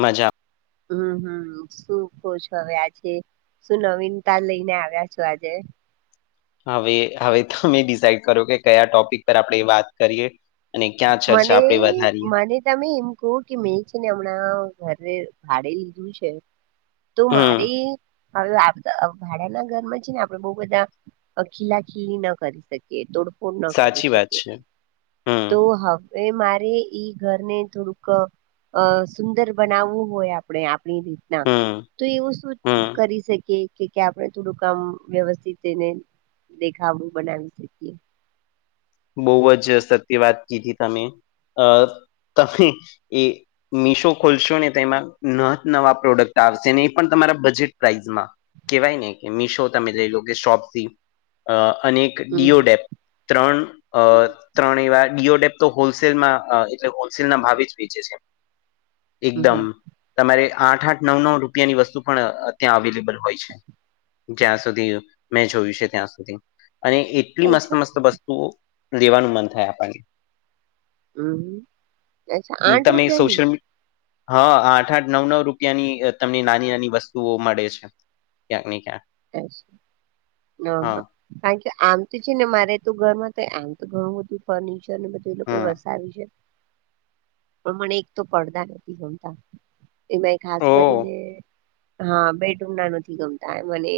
મજા હમ હમ શું કહો છો હવે આજે શું નવીનતા લઈને આવ્યા છો આજે હવે હવે તમે ડિસાઇડ કરો કે કયા ટોપિક પર આપણે વાત કરીએ અને ક્યાં ચર્ચા મને આપણે વધારીએ મને તમેમ ક કે મેં છે ને હમણાં ઘરે ભાડે લીધું છે તું હમ મારી હવે ભાડાના ઘરમાં છે ને આપડે બઉ બધા ખીલા ખીલી ન કરી શકીએ કે તોોડફોડ ના કરી સાચી વાત શકે છે હમ એ મારે ઈ ઘરને થોડુંક સુંદર બનાવવું હોય આપ આપ આપણી રીતના હમ તો એવું શું હમ કરી શકી કે કે આપણે થોડું કામ વ્યવસ્થિત એને દેખાવડું બનાવી શકીએ બહુ જ સત્ય વાત કીધી તમે અ તમે એ મિશો ખોલશો ને તોમાં ન નવા પ્રોડક્ટ આવશે ને એ પણ તમારા બજેટ પ્રાઈસમાં કેવાય ને કે મીશો તમે જઈ લો કે શોપથી અનેક હમ ડીઓડેપ ત્રણ અ હમ ત્રણ એવાર ડીઓડેપ તો હોલસેલમાં એટલે હોલસેલ ના ભાવે જ વેચે છે હમ એકદમ હમ તમારે આઠ આઠ નવ નવ રૂપિયાની વસ્તુ પણ ત્યાં અવેલેબલ હોય છે. જ્યાં સુધી મેં જોયું છે ત્યાં સુધી અને એટલી મસ્ત મસ્ત વસ્તુઓ લેવાનું મન થાય આપણને હમ અચ્છા આઠ તમે રૂપિયાની સોશિયલ મી હા આઠ આઠ નવ નવ રૂપિયાની તમને નાની નાની વસ્તુઓ મળે છે ક્યાંક ને ક્યાક હ હા કારણ કે આમ તો છે ને મારે તો ઘર માં આમ તો ઘણું બધું ફર્નિચર ને બધું એ લોકો હમ વસાવી છે હ મને એક તો પડદા નથી ગમતા એમાં ખાસ ઓ કરીને હા બેડરૂમ ના નથી ગમતા. મને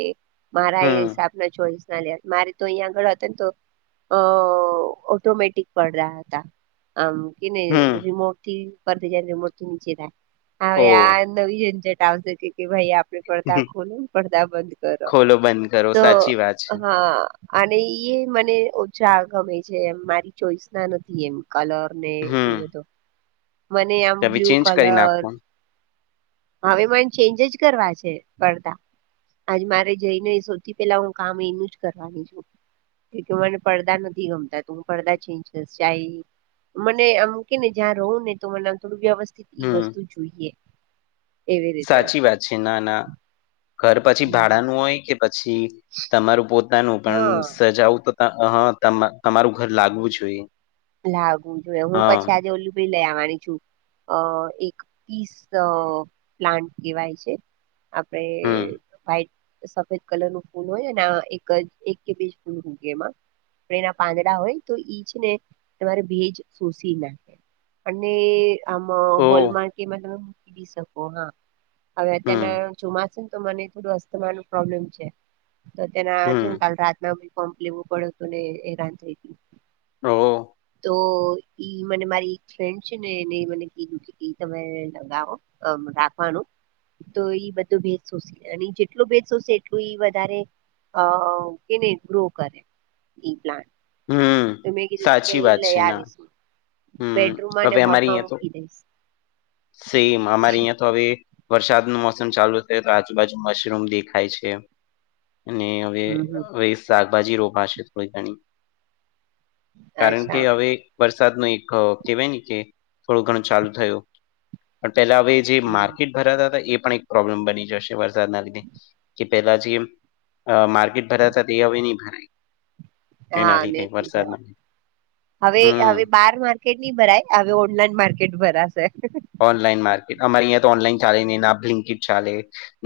મારા હમ હિસાબના ચોઈસ ના લેવા તા મારે તો અહીંયા આગળ હતા ને તો. અ ઓટોમેટિક પડદા હતા. આમ કે હમ રિમોટ થી પરથી જ રિમોટથી નીચે થાય ઓ હવે આમ. ઈ એ એક્ઝ્ટ આવ હવે પડદા ખોલ પડદા. બંધ કરો ખોલો બંધ કરો તો સાચી વાત છે હા અને એ મને ઓછા ગમે છે એમ મારી ચોઈસ ના નથી એમ કલર ને એ હમ બધો. મને આમ તમે બ્લુ ચેન્જ કરી કલર. નાખો હવે માઇડ ચેન્જ જ કરવા છે પડદા. આજ મારે જઈને સૌથી પેલા હું કામ એનું જ કરવાની છું. એ મને પડદા નથી ગમતા તું હું પડદા ચેન્જ કરશ ચાઈ મને આમ કેને જ્યાં રહું ને તો મને આમ થોડું વ્યવસ્થિત ઈ હમ વસ્તુ જોઈએ. એવી રીતે સાચી વાત છે ના ના ઘર પછી હમ ભાડાનું હોય કે પછી તમારું પોતે પોતાનું પણ હા સજાવું તો તમારું ઘર લાગવું જોઈએ. લાગુ જોએ હું હા પછી આજે ઓલુ ભાઈ લઈ આવવાની છું. અ એક પીસ પ્લાન્ટ કહેવાય છે. આપડે હમ ભાઈ સફેદ કલર નું ફૂલ હોય ના એક એક કે બીજુ ફૂલ ઊગે એમાં. એના પાંદડા હોય તો ઈજ ને. તમારે ભેજ શોસી નાખે અને આમ ઓ હોલ માર્કેટમાં તમે કદી શકો હા. હવે હમ અત્યારના ચોમાસું તો મને થોડું અસ્થમા નું પ્રોબ્લેમ છે. તો તેના જુને હમ કાલ રાતના પમ્પ લેવું પડ્યું હતું ને હેરાન થઈ. હઓ. તો ઈ મને મારી એક ફ્રેન્ડ છે ને એને મને કીધું છે તમે લગાવો. હમ રાખવાનું. તો એ બધું ભેજ સોશે અને જેટલું સોશે એટલું વધારે અ એને ગ્રો કરે ઈ પ્લાન્ટ હમ્મ તો મેં કીધું તું કે સાચી ઈ વાત લઈ છે ના. આવીશ હમ્મ બેડરૂમમાં અને હવે અમારી હોલમાં અહીંયા તો મૂકી દઈશ. સેમ અમારી અહિયાં. હવે વરસાદ નુ મોસમ ચાલુ થયુ તો આજુબાજુ મશરૂમ દેખાય છે. અને હવે હમ હમ. હવે શાકભાજી રોપાશે થોડી ઘણી. કારણ કે અચ્છા હવે વરસાદ નુ એક કેવાય કે થોડું ઘણું ચાલુ થયું પણ પેલા હવે જે હમ માર્કેટ. ભરાતા હતા એ પણ એક પ્રોબ્લેમ બની જશે વરસાદના લીધે કે પેલા જે. માર્કેટ ભરાતા તે હવે નઈ થાય. હા ને જ ભરાય લીધે હવે હમ હવે બાર માર્કેટ નહી ભરાય હવે ઓનલાઈન માર્કેટ ભરાશે. ઓનલાઈન માર્કેટ અમારી અહીંયા તો ઓનલાઈન ચાલે નહિ ના બ્લિંકિટ ચાલે.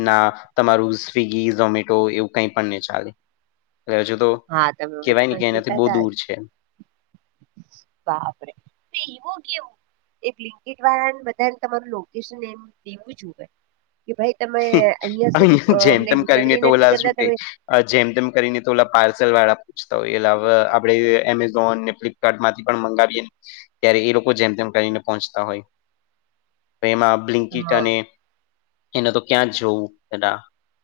ના તમારું સ્વીગી ઝોમેટો એવું કઈ પણ નહી ચાલેજ હજુ તો. હા તમે કેવાય ને વચમાં કે એનાથી કેતા બહુ તા દૂર છે. બાપરે એવું કેવું. એક લીનકીટ વાળાને બધાને તમારું લોકેશન એમ દેવું જ હોએ કે ભાઈ. તમે અહિયાં સુધી અહિયાં અ જેમ અમને તેમ કરીને ડિલવરી તો ઓલા નથી શું કરતા કે તમે. જેમ તેમ કરીને તો ઓલા પાર્સલ વાળા પૂછતા હોય એલેવે આપડ એમેઝોન ને્લ. કાર્ટ માંથી પણ મંગાવીએ ત્યારે એ લોકો જેમ તેમ કરીને પહોંચતા હોય. તો એમાં બ્લિંકટ હા. અને એને તો ક્યાં જ જોવું.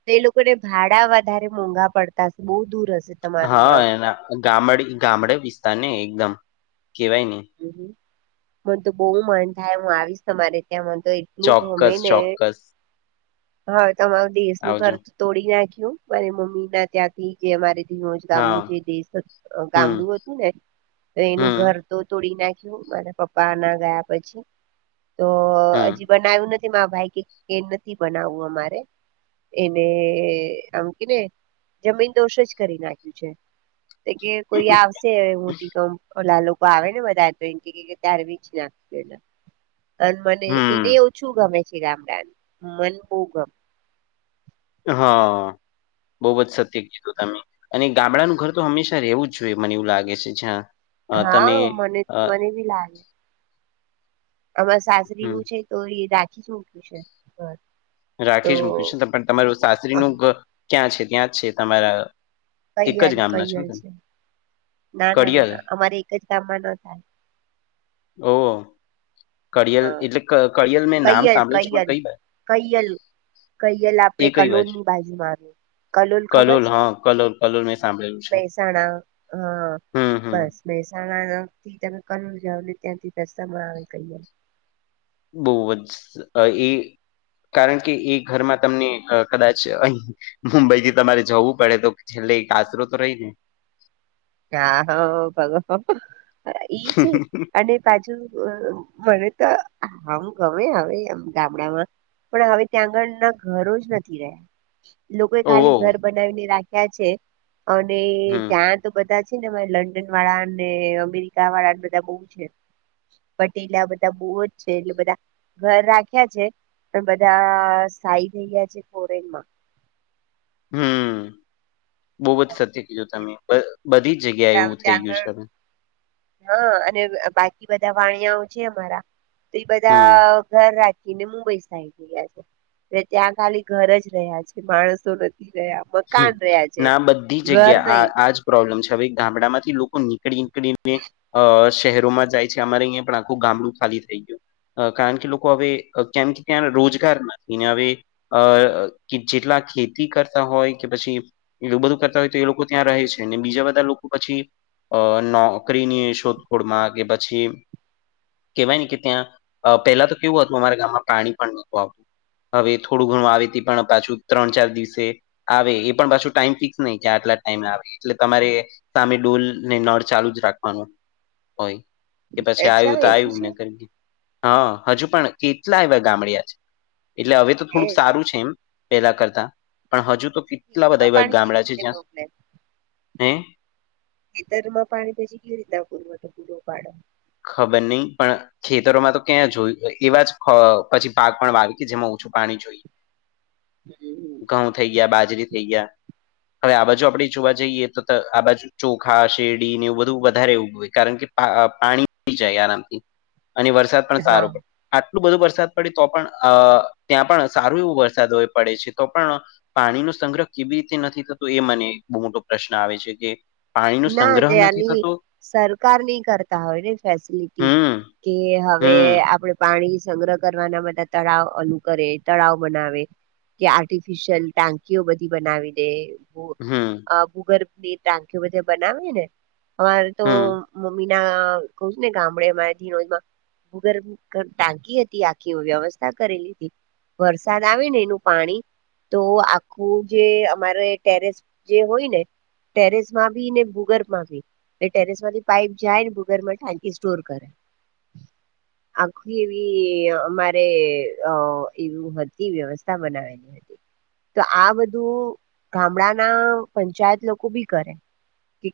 તે એ લોકોને ભાડા વધારે મોંઘા પડતા બહુ દૂર. હશે તમારું હા આમ. એના ગામડ ગામડે વિસ્તાર ને એકદમ કેવાય નને હહ મનતો બહુ મન થાય હું આવીશ તમારે ત્યાં મ તો ું ગમે ચોક્કસ ને ચોક્કસ હા તમારું દેશનુંું ઘર આવજો તોડી નાખ્યું મારી મમ્મી ના ત્યાં જે અમારે ધીમોજ ગામનું હા જે દેશ હમ ગામડું હતું ને તો એનું ઘર હમ તો તોડી નાખ્યું મારા પપ્પા ના ગયા પછી તો હમ હજી બનાવ્યું નથી [unintelligible] ભાઈ કે નથી બનાવવું અમારે એને આમ કે ને જમીન દોષ જ કરી નાખ્યું છે તો કે કોઈ આવશે મોટી કમ લાલ આવે ને બધા તો એ ત્યારે વી નાખ અન મને એને હમ ઓછું ગમે છે ગામડાાન મન બહું ગમે હા બોવજ સત્ય કીધું તમે અને ગામડાનું ઘર તો હંમેશા રહેવું જ જોઈએ મને એવું લાગે છે જ્યાં અ તમે હા મને અ મને ભી લાગે અમા સાસરી હમ નું છે તો એ રાખી મૂક્યું છે ઘર રાખી જ મૂકીશ પણ તમારું સાસ્ત્રીનું [unintelligible] ક્યાં છે ત્યાં જ છે તમારા એક જ કૈયલ ગામના છો કૈયલ તને છે ના ના ના ના અમારે એક જ ગામમાં ન થાય ઓ કળિયલ હા એટલે કળિયલ મેં નામ કૈયલ સાંભળ્યું છે પણ કઈ [unintelligible] કહીએેલા એ આપડૅ કઈ કલોન બાજ ની બાજુ આવ્યું કલુલ ખબર કલોલ છે હા કલોલ કલોલ મેં સાંભળેલું છે મહેસાણા હા હમ હમ બસ મહેસાણાથી તમે કલોલ જાાવ ને ત્યાંથી રસ્તા માં આવે કલોલ બવજ એ કારણ કે એ ઘરમાં તમને કદાચ અહી મુંબઈથી તમારે જવું પડે તો છેલ્લે આસરો તો રહી ને આહો ભગવા [unintelligible] એઈ છે અને બાજુ મને તો આમ ગમે આવે આમ ગામડામાં પણ હવે ત્યાં આગળના ઘરો જ નથી રહ્યા લોકો એ ખાલી ઓહ ઘર બનાવીને રાખ્યા છે અને હમ ત્યાં તો બધા છે ને લંડન વાળા અને અમેરિકા વાળાને બધા બહુ છે પટે એટલા બધા બહુ જ છે એટલે બધા ઘર રાખ્યા છે પણ બધા સાઈ થઈ ગયા છે ફોરેનમાં હમ્મ બવજ સતય કીધું તમે બ બધી જગ્યા ત્યાં આગળ હા અને બાકી બધા વાણિયાઓ છે અમારા તો એ હમ બધા ઘર રાખીને મુંબઈ સાઈ થયા છે ત્યાં ખાલી ઘર જ રહ્યા છે માણસો નથી રહ્યા મકાન [unintelligible] રહ્યા છે. ના બધી ઘર જગ્યા આ નહી આજ પ્રોબ્લેમ છે હવે ગામડામાંથી લોકો નીકળી નીકળીને અ શહેરોમાં જાય છે અમારે અહીંયા પણ આખું ગામડું ખાલી થઈ ગયું કારણ કે લોકો હવે કેમથી ત્યાં રોજગાર નથી ને હવે અ કે જેટલા ખેતી કરતા હોય કે પછી એલુ બધું કરતા હોય તો એ લોકો ત્યાં રહે છે અને બીજા બધા લોકો પછી અ નોકરીની શોધખોળમાં કે પછી કેવાય ને કે ત્યાં પેલા તો કેવું હતું અમારા ગામમાં પાણી પણ નહતું આપતું હવે થોડું ઘણું આવી ત પણ પાછું ત્રણ ચાર દિવસે આવે એ પણ પાછું ટાઈમ ફિક્સ નહી કે આટલા ટાઈમે આવે એટલે તમારે સામે ડોલ ને નળ ચાલુ જ રાખવાનું હોય. કે પછી અચ્છા આવ્યું તો એવું છે આવ્યુંને કર હા હજુ પણ કેટલા એવા ગામડ્યા છે એટલે હવે તો હે થોડુંક સારું છે એમ પેલા કરતા પણ હજુ તો કેટલા બધા ખેતીમાં એવા પાણી કેવી ગામડા છે રીતે જ્યાં મોકલે હ ખેતર પાણી પછીકેવી રીતેપુપાડ ખબર નહી પણ. ખેતરોમાં તો ક્યાં જોયું એવા જ પછી પાક પણ વાવે કે જેમાં ઓછું પાણી જોય [inaudible] હમ. ઘઉં થઈ ગયા બાજરી થઈ ગયા હવે આ બાજુ આપડે જોવા જઈએ તો આ બાજુ ચોખા શેરડી ને એવું બધું વધારે એવગ હોય કારણ કે પાણી જાય આરામથી અને વરસાદ પણ સારો હા પડ આટલું બધું વરસાદ પડે તો પણ અ ત્યાં પણ સારું એવું વરસાદ હો પડે છે તો પણ. પાણીનો સંગ્રહ કેવી રીતે નથી થતો એ મને બહુ મોટો પ્રશ્ન આવે છે કે પાણી નો ના સંગ્રહ નથી ત્યાંની થતો. સરકાર ન કરતી હમ કે હવે હમ આપણે પાણી સંગ્રહ કરવાના તળાવ અલુ કરે તળાવ બનાવે કે આર્ટિફિશિયલ ટાંકીઓ બધી બનાવી દે હમ. ભૂગર્ભની ટાંકી બધે બનાવે ને અરે તો હમ મમ્મી ના કઉ છે ને ગામડેમાં ધીનોજમાં ભૂગભ ટાકી હતી આખી વ્યવસ્થા કરેલી હતી વરસાદ આવે ને એનું પાણી તો આખું જે અમારે ટેરેસ જે હોય ને ટેરેસ માં ને ભૂગર્ભ માં એ ટેરેસ માંથી પાપ જાય ભૂગર્ભમાં ટાંકી સ્ટોર કરે [inaudible] આખી એવી અમારે એવું હતી વ્યવસ્થા બનાવેલી હતી તો આ બધું ગામડા ના પંચાયત લોકો બી કરે.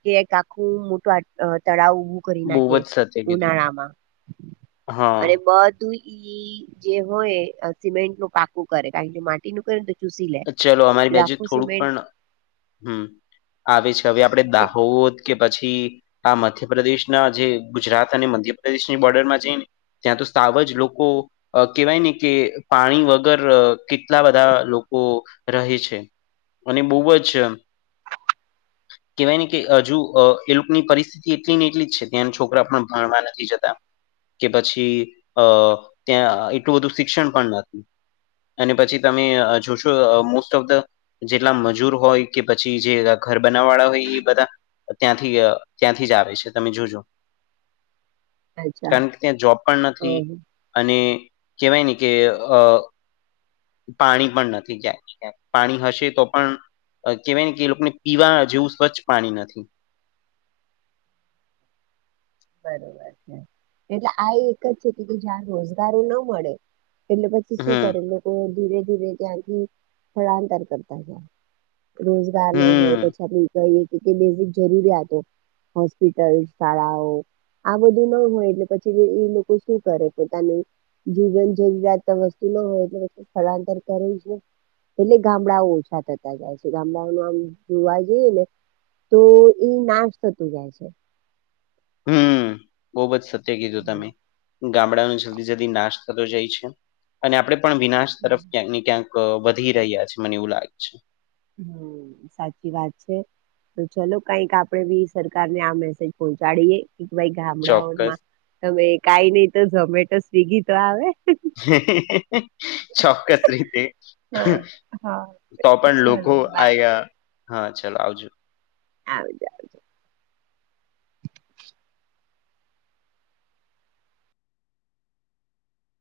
કે એક આખું મોટું તળાવ કરી બહુ નાખે જ સત્ય કીધું ઉનાળામાં હા અને બધ. ઈ જે હોય સિમેન્ટ ન પાકું કરે કારણ માટીનું કરેને તો ચૂસી લે ચલો અમારી એટલે બાજુ આખું થોડુંક સિમેન્ટ પણ હમ આવે છે હવે આપણે દાહો. કે પછી આ મધ્યપ્રદેશના જે ગુજરાત અને મધ્યપ્રદેશની બોર્ડરમાં જઈને ત્યાં તો સાવ જ લોકો અ કેવાય ને કે પાણી વગર કેટલા બધા લોકો રહે છે અને બહુ જ કેવાય ને કે હજુ એ લોકોની પરિસ્થિતિ એટલી ને એટલી જ છે ત્યાં છોકરા પણ ભણવા નથી જતા કે પછી અ ત્યાં એટલું બધું શિક્ષણ પણ નથી અને પછી તમે જોશો. મોસ્ટ ઓફ ધ જેટલા મજૂર હોય કે પછી જે ઘર બનાવવા વાળા હોય એ બધા ત્યાંથી ત્યાંથી જ આવે છે તમે જોજો અચ્છા કારણ કે ત્યાં જોબ પણ નથી હમ અને કેહેવાય ને કે પાણી પણ નથી ક્યાંક ક પાણી હશે તો પણ કહેવાય ને કે એ લોકોને પીવા જેવું સ્વચ્છ પાણી નથી બરોબર છે એટલે આ એક જ છે કે જ્યાં રોજગારો ના મળે એટલે પછી શું હમ કરે લોકો ધીરે ધીરે ત્યાંથી સ્થળાંતર કરતાયા રોજગાર ન હમ હોય પછઈ બેઝિક જરૂરિયાતો હોસ્પિટલ શાળાઓ આ બધું ન હોય એટલે પછી એ લોકો શું કરે પોતાનું જીવન જરૂિયાત વસ્તુ ન હોય તો સ્થળાંતર કરેને એટલે ગામડાઓ ઓછા થતા જાય છે ગામડાઓ ન આમ જોવા જઈએ ને તો એ નાશ થતોું જાય છે. હમ બોબ જ સત્ય કીધું તમે ગામડાનો જલ્દી જલ્દી નાશ થતો જાય છે, અને આપડે પણ વિનાશ તરફ ક્યાંકને ક્યાંક વધી રહ્યા છે, મને એવું લાગે છે. હમ સાચી વાત છે. તો ચલો કઈક આપણેે ભી સરકાર ને આ મેસેજ પહોંચાડીએ ભાઈ ચોક્કસ. ગામડાઓમાં તમે કાઈ ની તો ઝોમેટો સ્વીગી તો આવે ચોક્કસ રીતે હ હા તો પણ લોકો ચલો બાય આયા હા ચાલ આવજો આવીજા.